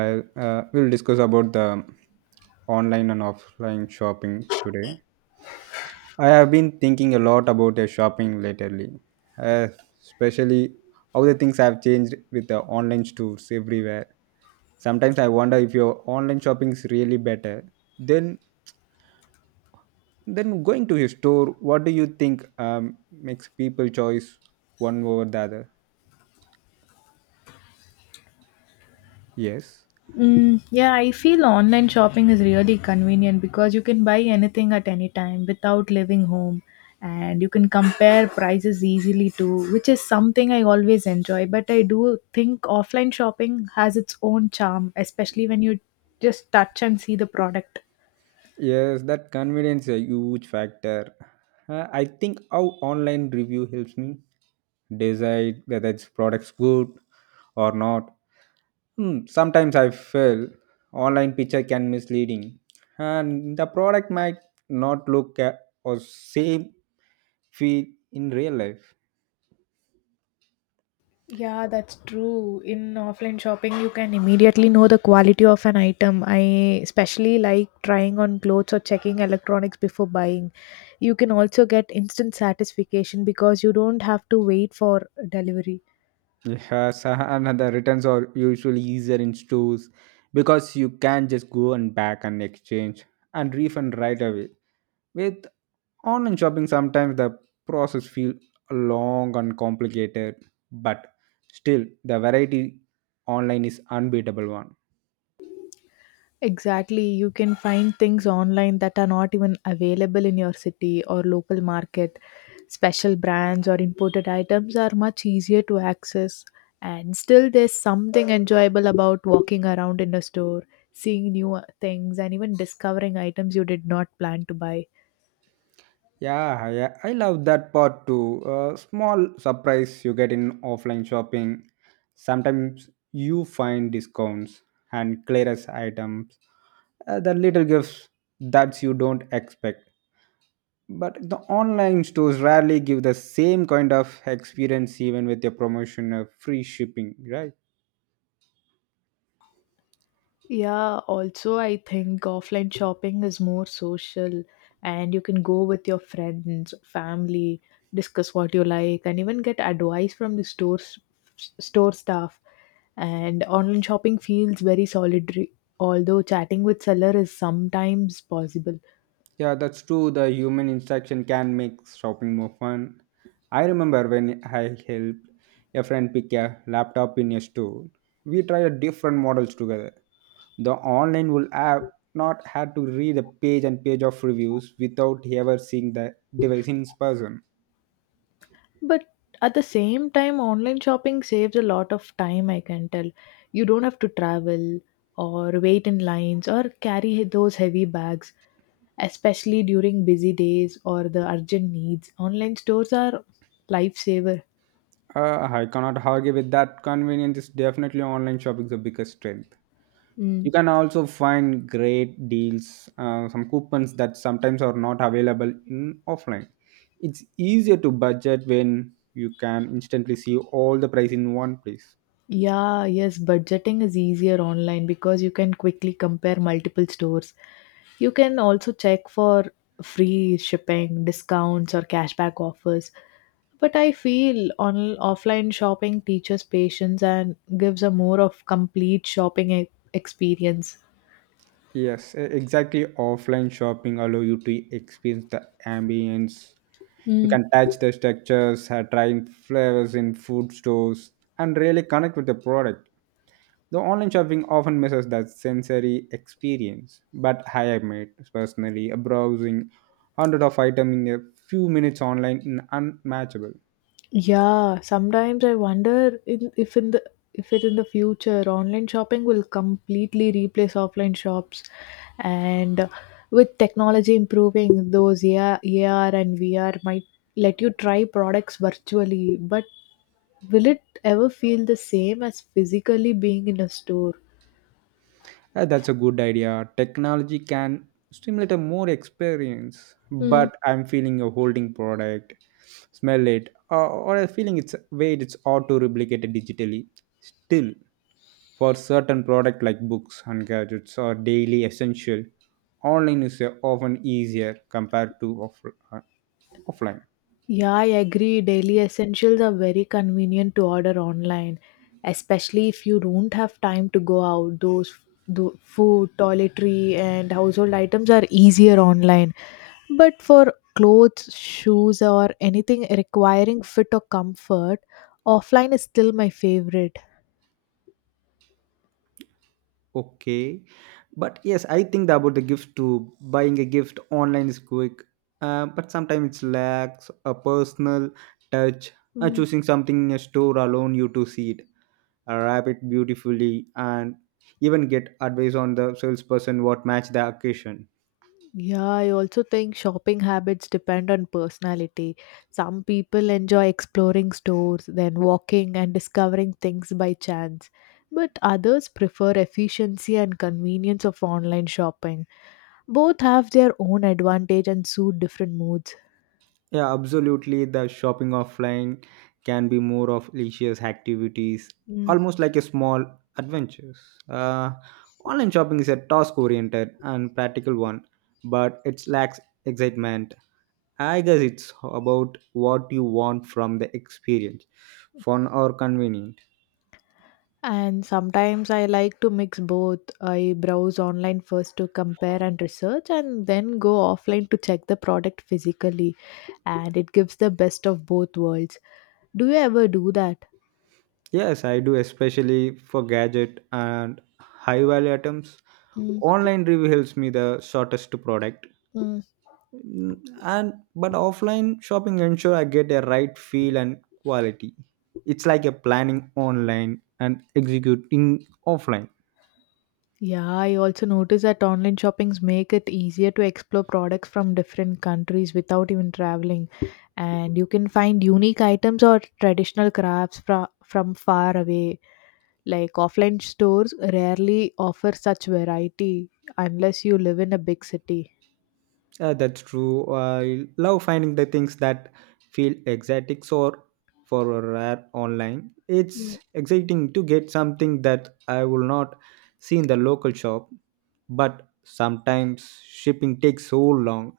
I We'll discuss about the online and offline shopping today. I have been thinking a lot about the shopping lately, uh, especially how the things have changed with the online stores everywhere. Sometimes I wonder if your online shopping is really better. Then, then going to a store, what do you think makes people choice one over the other? Yes. Mm, yeah, I feel online shopping is really convenient because you can buy anything at any time without leaving home and you can compare prices easily too, which is something I always enjoy. But I do think offline shopping has its own charm, especially when you just touch and see the product. Yes, that convenience is a huge factor. I think how online review helps me decide whether its product's good or not. Sometimes I feel online picture can misleading, and the product might not look at or same feel in real life. Yeah, that's true. In offline shopping, you can immediately know the quality of an item. I especially like trying on clothes or checking electronics before buying. You can also get instant satisfaction because you don't have to wait for delivery. Yes, and the returns are usually easier in stores because you can just go and back and exchange and refund right away. With Online shopping sometimes the process feel long and complicated, but still the variety online is unbeatable one. Exactly. You can find things online that are not even available in your city or local market. Special brands or imported items are much easier to access. And still, there's something enjoyable about walking around in a store, seeing new things, and even discovering items you did not plan to buy. Yeah, yeah, I love that part too. Small surprise you get in offline shopping. Sometimes you find discounts and clearance items, the little gifts that you don't expect. But the online stores rarely give the same kind of experience, even with a promotion of free shipping, right? Yeah, also, I think offline shopping is more social and you can go with your friends, family, discuss what you like, and even get advice from the stores, store staff. And online shopping feels very solitary, although chatting with seller is sometimes possible. Yeah, that's true. The human interaction can make shopping more fun. I remember when I helped a friend pick a laptop in a store. We tried different models together. The online will have not had to read a page and page of reviews without ever seeing the device in person. But at the same time, online shopping saves a lot of time, I can tell. You don't have to travel or wait in lines or carry those heavy bags, especially during busy days or the urgent needs. Online stores are lifesaver. I cannot argue with that. Convenience is definitely online shopping's the biggest strength. Mm. You can also find great deals, some coupons that sometimes are not available in offline. It's easier to budget when you can instantly see all the price in one place. Yeah, yes, budgeting is easier online because you can quickly compare multiple stores. You can also check for free shipping, discounts, or cashback offers. But I feel on offline shopping teaches patience and gives a more of complete shopping experience. Yes, exactly. Offline shopping allow you to experience the ambience. You Mm. can touch the structures, try flavors in food stores, and really connect with the product. The online shopping often misses that sensory experience, but I admit personally, a browsing hundred of items in a few minutes online is unmatchable. Yeah, sometimes I wonder if in the if it in the future online shopping will completely replace offline shops, and with technology improving, those AR and VR might let you try products virtually, but will it ever feel the same as physically being in a store? That's a good idea. Technology can stimulate a more experience, but I'm feeling a holding product, smell it, or a feeling it's weight it's hard to replicate it digitally. Still, for certain products like books and gadgets or daily essential online is often easier compared to offline. Yeah, I agree. Daily essentials are very convenient to order online, especially if you don't have time to go out. Those the food, toiletry, and household items are easier online. But for clothes, shoes, or anything requiring fit or comfort, offline is still my favorite. Okay. But yes, I think about the gift too. Buying a gift online is quick, but sometimes it lacks a personal touch. Hmm. Choosing something in a store alone you to see it, wrap it beautifully, and even get advice on the salesperson what match the occasion. Yeah, I also think shopping habits depend on personality. Some people enjoy exploring stores, then walking and discovering things by chance. But others prefer efficiency and convenience of online shopping. Both have their own advantage and suit different moods. Yeah, absolutely. The shopping offline can be more of leisure activities, Mm. almost like a small adventures. Uh, Online shopping is a task oriented and practical one, but it lacks excitement. I guess it's about what you want from the experience, fun or convenient. And sometimes I like to mix both. I browse online first to compare and research, and then go offline to check the product physically. And it gives the best of both worlds. Do you ever do that? Yes, I do, especially for gadget and high value items. Mm, Online review helps me the shortest to product. mm. Mm, and but offline shopping ensure I get a right feel and quality. It's like a planning online and executing offline. Yeah, I also notice that online shoppings make it easier to explore products from different countries without even traveling. And you can find unique items or traditional crafts from far away. Like offline stores rarely offer such variety unless you live in a big city. That's true. I love finding the things that feel exotic or for a rare online. Mm. It's exciting to get something that I will not see in the local shop, but sometimes shipping takes so long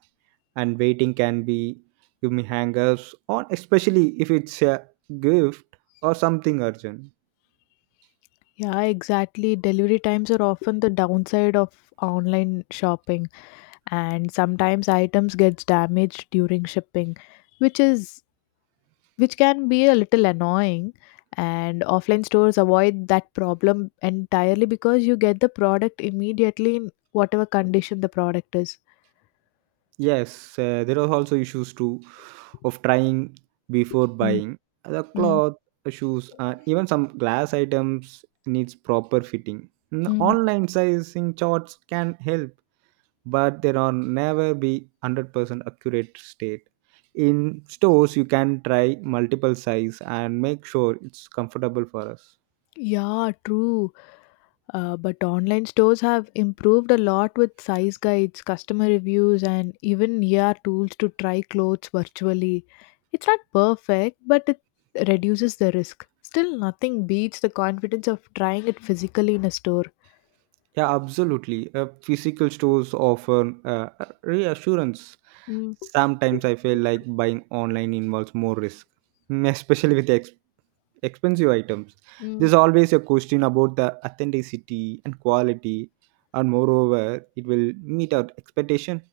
and waiting can be give me hangers on especially if it's a gift or something urgent. Yeah, exactly. Delivery times are often the downside of online shopping, and sometimes items gets damaged during shipping which is which can be a little annoying and offline stores avoid that problem entirely because you get the product immediately in whatever condition the product is. Yes, there are also issues too of trying before Mm, buying. The mm, cloth, shoes, and even some glass items needs proper fitting. Mm. Online sizing charts can help, but there are never be 100% accurate state. In stores, you can try multiple size and make sure it's comfortable for us. Yeah, true. But online stores have improved a lot with size guides, customer reviews, and even ER tools to try clothes virtually. It's not perfect, but it reduces the risk. Still, nothing beats the confidence of trying it physically in a store. Yeah, absolutely. Physical stores offer reassurance. Mm, Sometimes I feel like buying online involves more risk, especially with expensive items. There's mm. always a question about the authenticity and quality, and moreover, it will meet our expectation.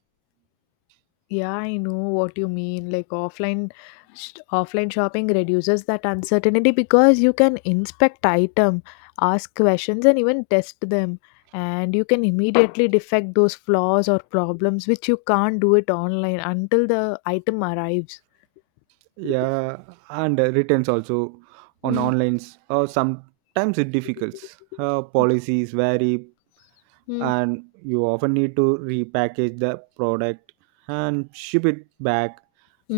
Yeah, I know what you mean. Like offline, offline shopping reduces that uncertainty because you can inspect item, ask questions, and even test them, and you can immediately defect those flaws or problems which you can't do it online until the item arrives. Yeah, and returns also on Mm, online or sometimes it difficult. Policies vary, mm, and you often need to repackage the product and ship it back,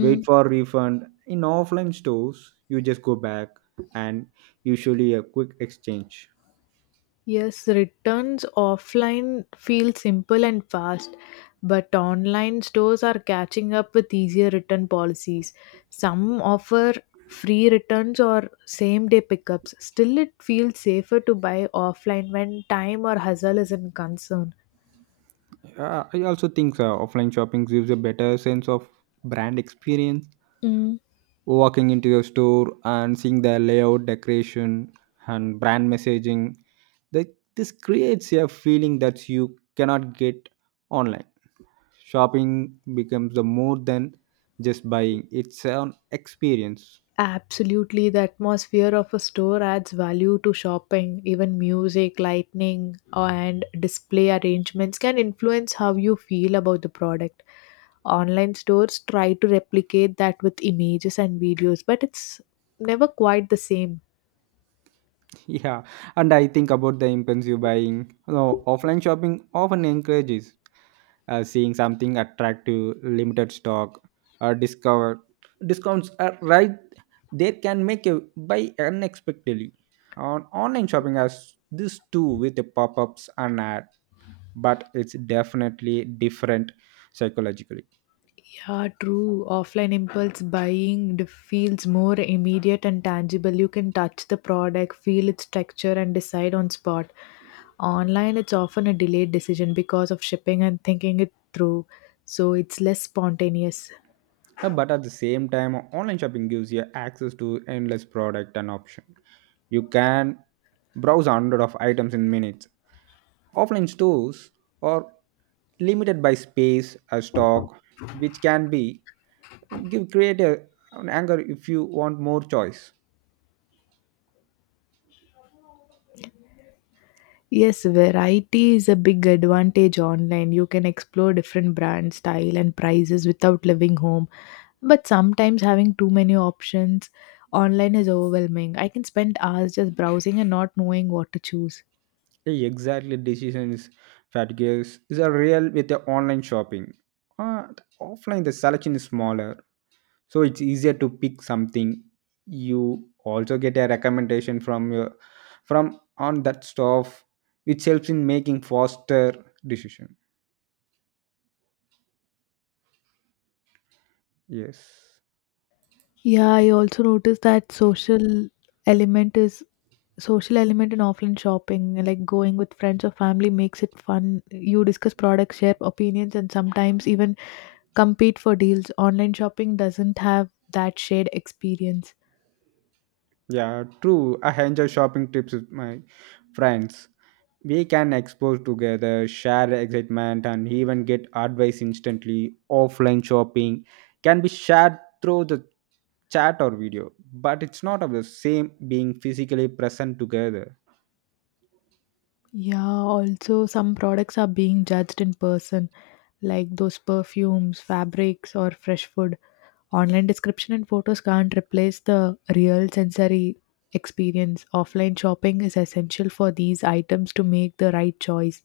wait for refund. In offline stores, you just go back and usually a quick exchange. Yes, returns offline feel simple and fast, but online stores are catching up with easier return policies. Some offer free returns or same day pickups. Still, it feels safer to buy offline when time or hustle is in concern. I also think offline shopping gives a better sense of brand experience, Mm. walking into your store and seeing the layout decoration and brand messaging that this creates a feeling that you cannot get online. Shopping becomes the more than just buying. It's an experience. Absolutely, the atmosphere of a store adds value to shopping. Even music, lighting, and display arrangements can influence how you feel about the product. Online stores try to replicate that with images and videos, but it's never quite the same. Yeah, and I think about the impulsive buying, offline shopping often encourages, seeing something attractive limited stock or discover discounts are right, they can make a buy unexpectedly. On online shopping has this too with the pop-ups and ad, but it's definitely different psychologically. Yeah, true. Offline impulse buying feels more immediate and tangible. You can touch the product, feel its texture, and decide on spot. Online, it's often a delayed decision because of shipping and thinking it through, so it's less spontaneous. But at the same time, online shopping gives you access to endless product and option. You can browse hundred of items in minutes. Offline stores are limited by space or stock, which can be give create a, an anger if you want more choice. Yes, variety is a big advantage online. You can explore different brand style and prices without leaving home. But sometimes having too many options online is overwhelming. I can spend hours just browsing and not knowing what to choose. Yeah, exactly, decisions fatigues is a real with the online shopping. The offline the selection is smaller so it's easier to pick something. You also get a recommendation from your from on that stuff which helps in making faster decision. Yes. Yeah, I also noticed that element is social element in offline shopping, like going with friends or family makes it fun. You discuss products, share opinions, and sometimes even compete for deals. Online shopping doesn't have that shared experience. Yeah, true, I enjoy shopping trips with my friends. We can explore together, share excitement, and even get advice instantly. Offline shopping can be shared through the chat or video, but it's not of the same being physically present together. Yeah, also some products are being judged in person, like those perfumes, fabrics, or fresh food. Online description and photos can't replace the real sensory experience. Offline shopping is essential for these items to make the right choice.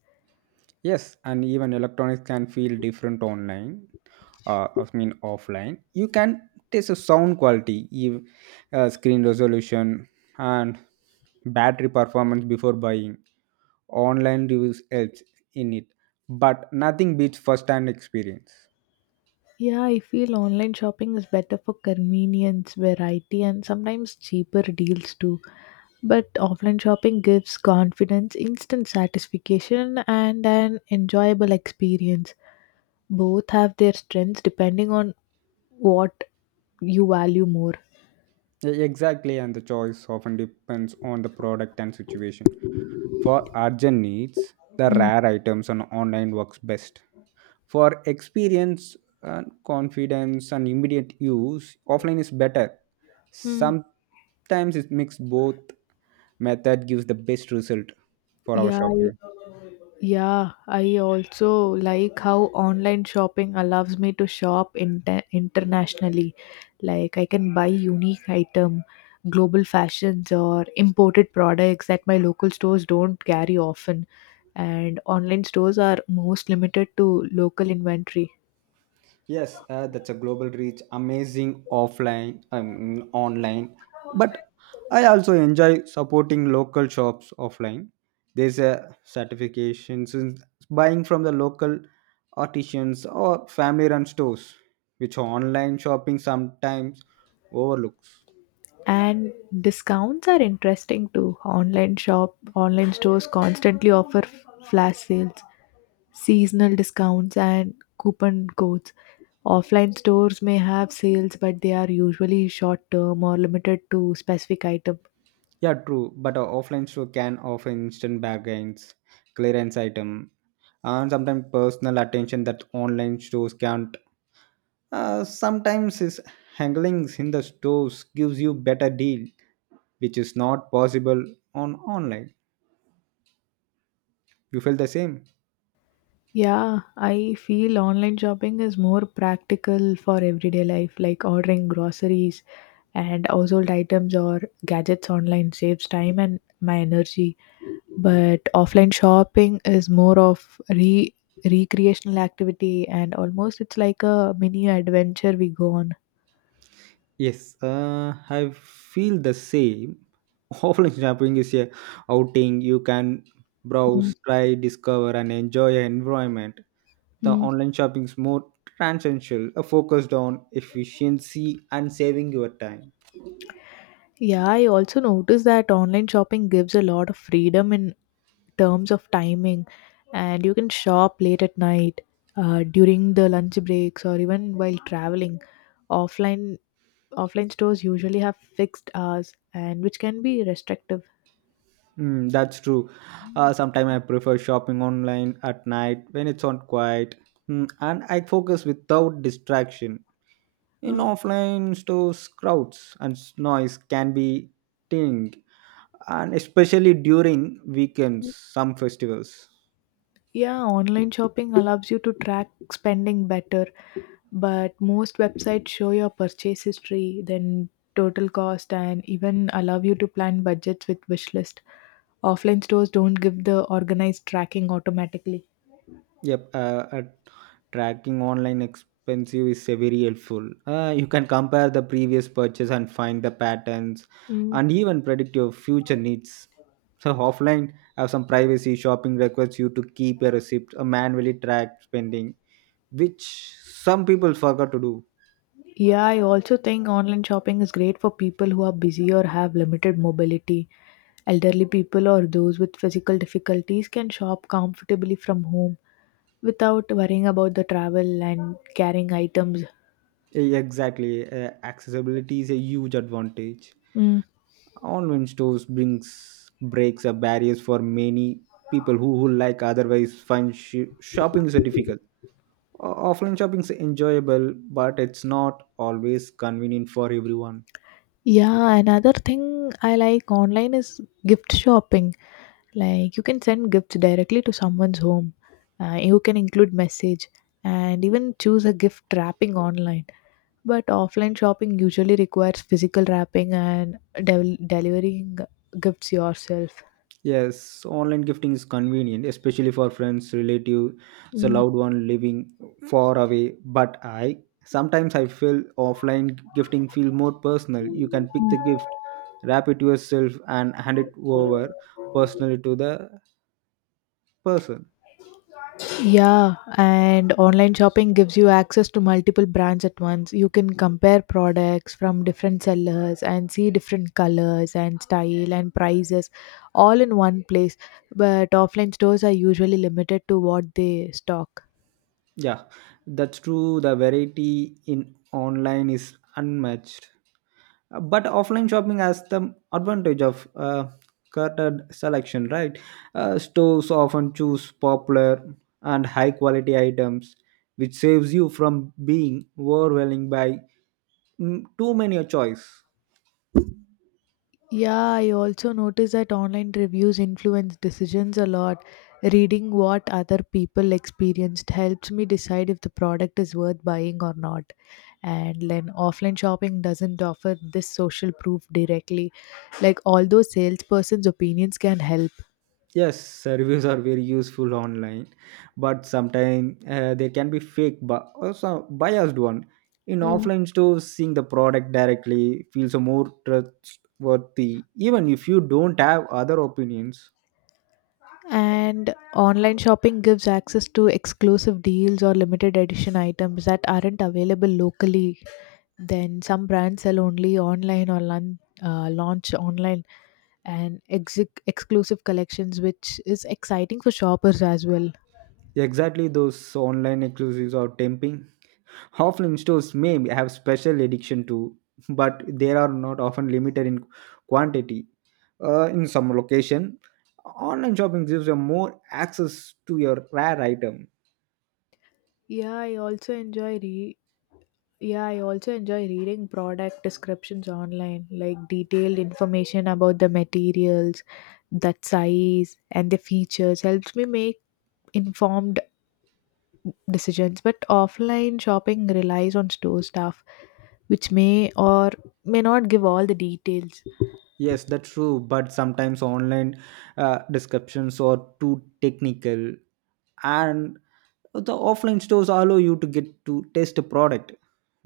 Yes, and even electronics can feel different online. I mean, offline. You can test the sound quality, screen resolution, and battery performance before buying. Online reviews helps in it, but nothing beats first-hand experience. Yeah, I feel online shopping is better for convenience, variety, and sometimes cheaper deals too. But offline shopping gives confidence, instant satisfaction, and an enjoyable experience. Both have their strengths depending on what you value more. Exactly, and the choice often depends on the product and situation. For urgent needs, the Mm. rare items on online works best. For experience and confidence and immediate use, offline is better. Mm. Sometimes it mix both method gives the best result for our Yeah, shopping. Yeah, I also like how online shopping allows me to shop internationally. Like I can buy unique item, global fashions or imported products that my local stores don't carry often and online stores are most limited to local inventory. Yes, that's a global reach, amazing offline online. But I also enjoy supporting local shops offline. There's a certification since buying from the local artisans or family-run stores, which online shopping sometimes overlooks. And discounts are interesting too. Online stores constantly offer flash sales, seasonal discounts and coupon codes. Offline stores may have sales, but they are usually short term or limited to specific item. Yeah, true. But a offline store can offer instant bargains, clearance item, and sometimes personal attention that online stores can't. Sometimes his handlings in the stores gives you better deal, which is not possible on online. You feel the same? Yeah, I feel online shopping is more practical for everyday life, like ordering groceries and household items or gadgets online saves time and my energy. But offline shopping is more of re recreational activity and almost it's like a mini adventure we go on. Yes, I feel the same. Offline shopping is a outing. You can Mm. browse, try, discover, and enjoy your environment. The Mm. online shopping is more transactional, focused on efficiency and saving your time. Yeah, I also noticed that online shopping gives a lot of freedom in terms of timing, and you can shop late at night, during the lunch breaks, or even while traveling. Offline Offline stores usually have fixed hours, and which can be restrictive. Mm, that's true. Sometimes I prefer shopping online at night when it's on quiet. And I focus without distraction. In Uh, offline stores, crowds and noise can be ting, and especially during weekends, some festivals. yeah, online shopping allows you to track spending better, but most websites show your purchase history then total cost and even allow you to plan budgets with wish list. Offline stores don't give the organized tracking automatically. Yep, uh, tracking online expensive is very helpful. You can compare the previous purchase and find the patterns, Mm. and even predict your future needs. So offline have some privacy. Shopping requires you to keep a receipt, a manually track spending, which some people forgot to do. Yeah, I also think online shopping is great for people who are busy or have limited mobility. Elderly people or those with physical difficulties can shop comfortably from home without worrying about the travel and carrying items. Exactly, accessibility is a huge advantage. Mm. Online stores brings breaks a barriers for many people who like otherwise find shopping is difficult. Offline shopping is enjoyable but it's not always convenient for everyone. Yeah, another thing I like online is gift shopping. Like you can send gifts directly to someone's home. You can include message and even choose a gift wrapping online. But offline shopping usually requires physical wrapping and delivering gifts yourself. Yes, online gifting is convenient especially for friends relative, it's Mm. loved one living far away, but I sometimes I feel offline gifting feel more personal. You can pick the Mm. gift, wrap it yourself, and hand it over personally to the person. Yeah, and online shopping gives you access to multiple brands at once. You can compare products from different sellers and see different colors and style and prices all in one place. But offline stores are usually limited to what they stock. Yeah, that's true, the variety in online is unmatched. But offline shopping has the advantage of cluttered selection, right? Stores often choose popular and high quality items which saves you from being overwhelmed by too many a choice. Yeah, I also notice that online reviews influence decisions a lot. Reading what other people experienced helps me decide if the product is worth buying or not. And then offline shopping doesn't offer this social proof directly. Like, although salesperson's opinions can help. Yes, reviews are very useful online, but sometimes they can be fake but also biased one. In Mm. offline stores, seeing the product directly feels more trustworthy even if you don't have other opinions. And online shopping gives access to exclusive deals or limited edition items that aren't available locally. Then some brands sell only online or launch online and exclusive collections, which is exciting for shoppers as well. Exactly, those online exclusives or temping. Offline stores may have special addiction too, but they are not often limited in quantity. In some location, online shopping gives you more access to your rare item. Yeah, I also enjoy re- yeah, I also enjoy reading product descriptions online, like detailed information about the materials, that size, and the features helps me make informed decisions. But offline shopping relies on store staff, which may or may not give all the details. Yes, that's true, but sometimes online descriptions are too technical, and the offline stores allow you to get to taste a product,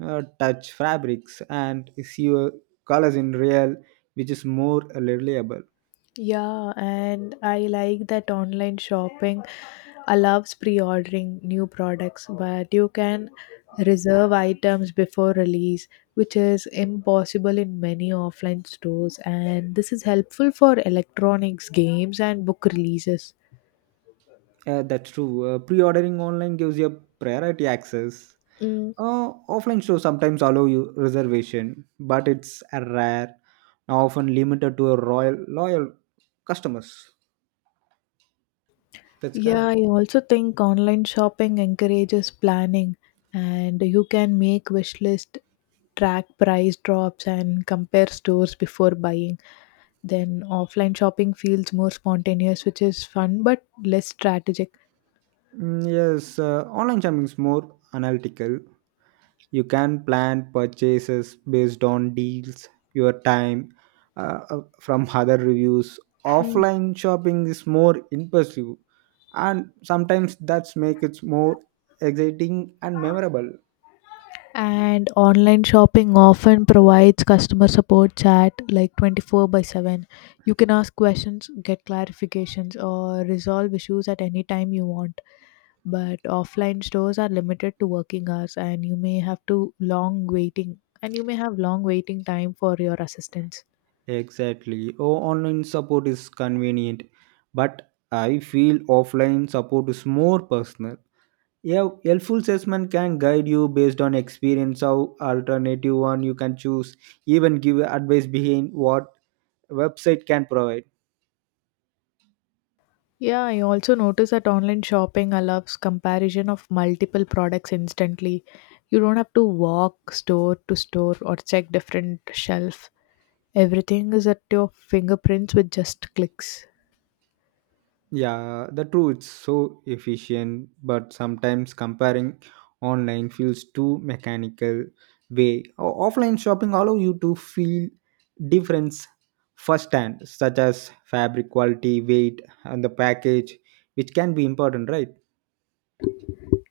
touch fabrics, and see your colors in real, which is more reliable. Yeah, and I like that online shopping allows pre-ordering new products, but you can reserve items before release, which is impossible in many offline stores, and this is helpful for electronics, games, and book releases. That's true. Pre-ordering online gives you priority access. Mm. Offline stores sometimes allow you reservation, but it's rare, often limited to a royal loyal customers. That's correct. Yeah, I also think online shopping encourages planning and you can make wish list, track price drops and compare stores before buying. Then offline shopping feels more spontaneous, which is fun but less strategic. Mm, yes, online shopping is more analytical. You can plan purchases based on deals, your time, from other reviews. Hmm. Offline shopping is more impulsive, and sometimes that's make it more exciting and memorable. And online shopping often provides customer support chat like 24/7. You can ask questions, get clarifications, or resolve issues at any time you want. But offline stores are limited to working hours and you may have to long waiting and you may have long waiting time for your assistance. Exactly. Oh, online support is convenient, but I feel offline support is more personal. Yeah, helpful salesman can guide you based on experience how alternative one you can choose, even give advice behind what website can provide. Yeah, I also notice that online shopping allows comparison of multiple products instantly. You don't have to walk store to store or check different shelf. Everything is at your fingerprints with just clicks. Yeah, the true it's so efficient, but sometimes comparing online feels too mechanical way. Offline shopping allow you to feel difference firsthand, such as fabric quality, weight, and the package, which can be important, right?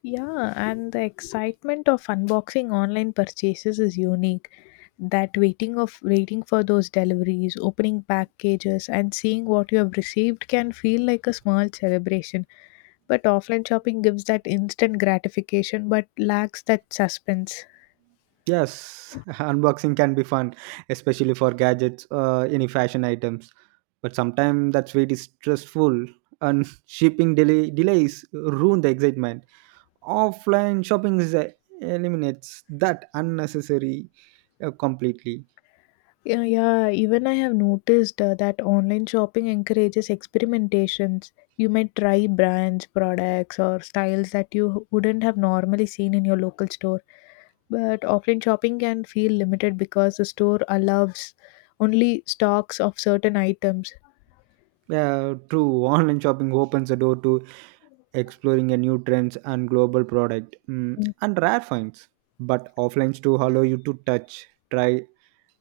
Yeah, and the excitement of unboxing online purchases is unique. That waiting of waiting for those deliveries, opening packages and seeing what you have received can feel like a small celebration. But offline shopping gives that instant gratification but lacks that suspense. Yes, unboxing can be fun, especially for gadgets, any fashion items. But sometimes that wait is stressful, and shipping delays ruin the excitement. Offline shopping is, eliminates that unnecessary completely. Yeah, yeah, even I have noticed that online shopping encourages experimentations. You might try brands, products, or styles that you wouldn't have normally seen in your local store. But offline shopping can feel limited because the store allows only stocks of certain items. Yeah, true. Online shopping opens the door to exploring a new trends and global product mm, and rare finds. But offline too allow you to touch, try,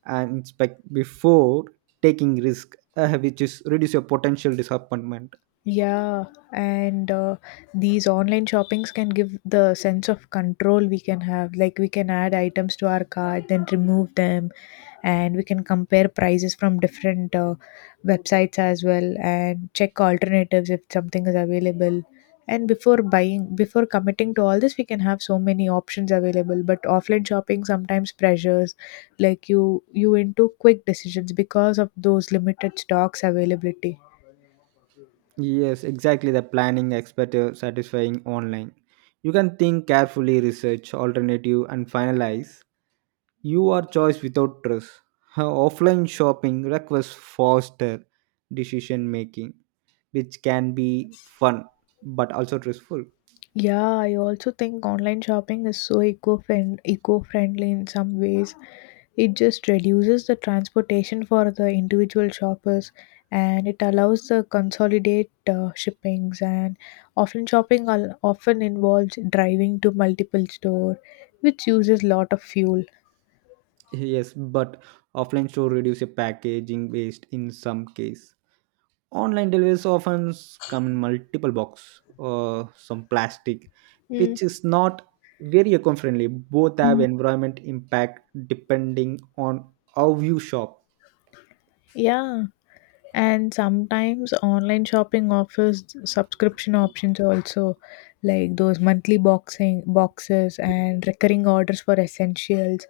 and inspect before taking risk, which is reduce your potential disappointment. Yeah, and these online shoppings can give the sense of control we can have. Like we can add items to our cart, then remove them, and we can compare prices from different websites as well, and check alternatives if something is available. And before buying, before committing to all this, we can have so many options available. But offline shopping sometimes pressures, like you into quick decisions because of those limited stocks availability. Yes, exactly. The planning expert satisfying online. You can think carefully, research alternative, and finalize. You are choice without trust. Her offline shopping requires faster decision making, which can be fun but also stressful. Yeah, I also think online shopping is so eco-friendly in some ways. It just reduces the transportation for the individual shoppers and it allows the consolidate shippings, and offline shopping often involves driving to multiple store which uses lot of fuel. Yes, but offline store reduce your packaging waste in some case. Online deliveries often come in multiple box or some plastic, Mm, which is not very eco-friendly. Both have mm, environment impact depending on how you shop. yeah. And sometimes online shopping offers subscription options also, like those monthly boxing boxes and recurring orders for essentials,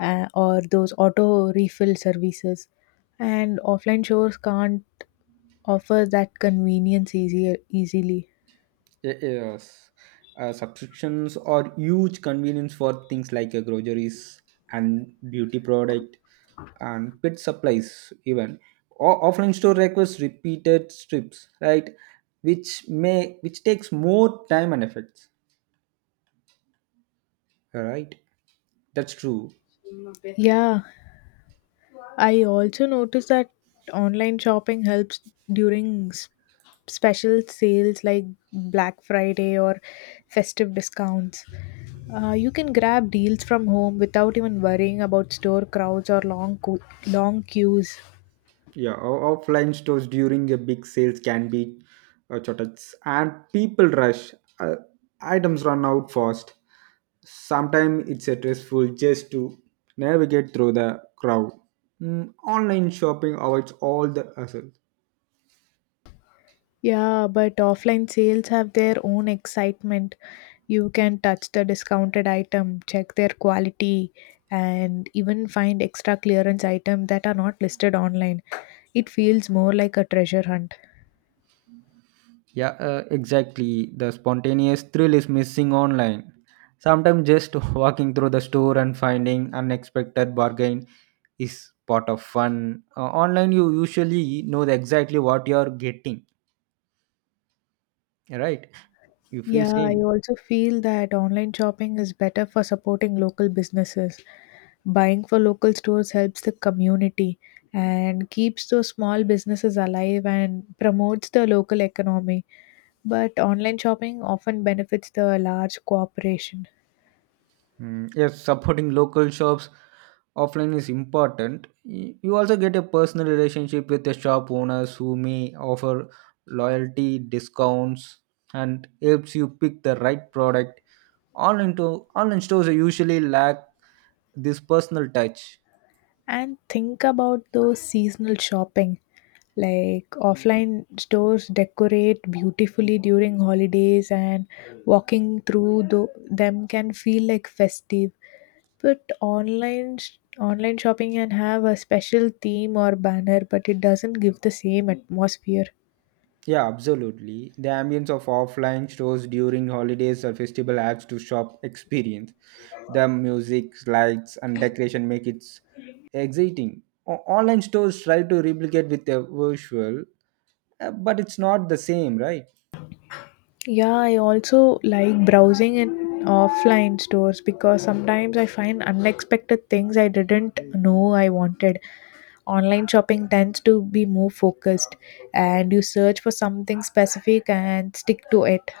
or those auto refill services, and offline stores can't offer that convenience easier easily. Yes, subscriptions are huge convenience for things like groceries and beauty product and pet supplies even. Offline store requires repeated trips, right? Which takes more time and effort. All right, that's true. Yeah, I also noticed that online shopping helps during special sales like Black Friday or festive discounts. You can grab deals from home without even worrying about store crowds or long queues. Yeah, offline stores during a big sales can be shortages and people rush. Uh, items run out fast. Sometimes it's stressful just to navigate through the crowd. Mm, online shopping avoids all the hassle. Yeah, but offline sales have their own excitement. You can touch the discounted item, check their quality, and even find extra clearance items that are not listed online. It feels more like a treasure hunt. Yeah, exactly. The spontaneous thrill is missing online. Sometimes just walking through the store and finding unexpected bargain is part of fun. Online, you usually know exactly what you're getting, right? You feel Yeah, I same. also feel that online shopping is better for supporting local businesses. Buying for local stores helps the community and keeps those small businesses alive and promotes the local economy. But online shopping often benefits the large corporation. Mm, yes, supporting local shops offline is important. You also get a personal relationship with the shop owners who may offer loyalty discounts and helps you pick the right product. Online to online stores usually lack this personal touch. And think about those seasonal shopping. Like offline stores decorate beautifully during holidays, and walking through them can feel like festive. But online shopping can have a special theme or banner, but it doesn't give the same atmosphere. Yeah, absolutely. The ambience of offline stores during holidays or festival adds to shop experience. The music, lights, and decoration make it exciting. Online stores try to replicate with a visual, but it's not the same, right? Yeah, I also like browsing in offline stores because sometimes I find unexpected things I didn't know I wanted. Online shopping tends to be more focused and you search for something specific and stick to it.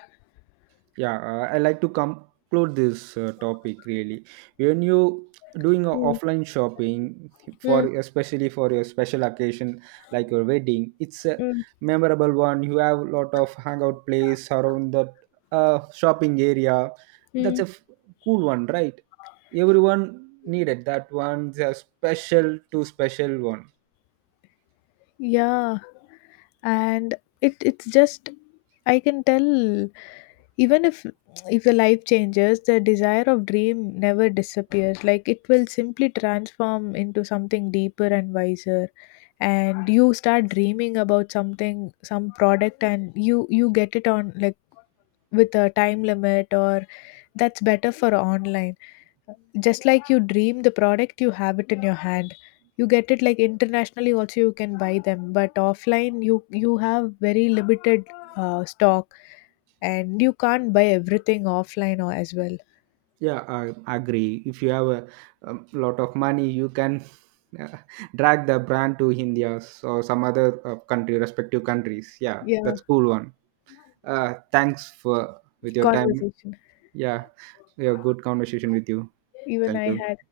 Yeah, I like to conclude this topic. Really when you doing a Mm, offline shopping mm, for especially for a special occasion like your wedding, it's a mm, memorable one. You have a lot of hangout place around that shopping area. that's mm. a f- cool one, right? Everyone needed that one. It's a special to special one. Yeah, and it's just I can tell, even if your life changes, the desire of dream never disappears. Like it will simply transform into something deeper and wiser, and you start dreaming about something, some product, and you get it on, like with a time limit, or that's better for online. Just like you dream the product, you have it in your hand. You get it like internationally also, you can buy them, but offline you have very limited stock and you can't buy everything offline or as well. Yeah, I agree. If you have a lot of money, you can uh, drag the brand to India or some other country, respective countries. Yeah, Yeah, that's cool one. Thanks for with your time. conversation, Yeah, yeah, good conversation with you. even Thank I had. you.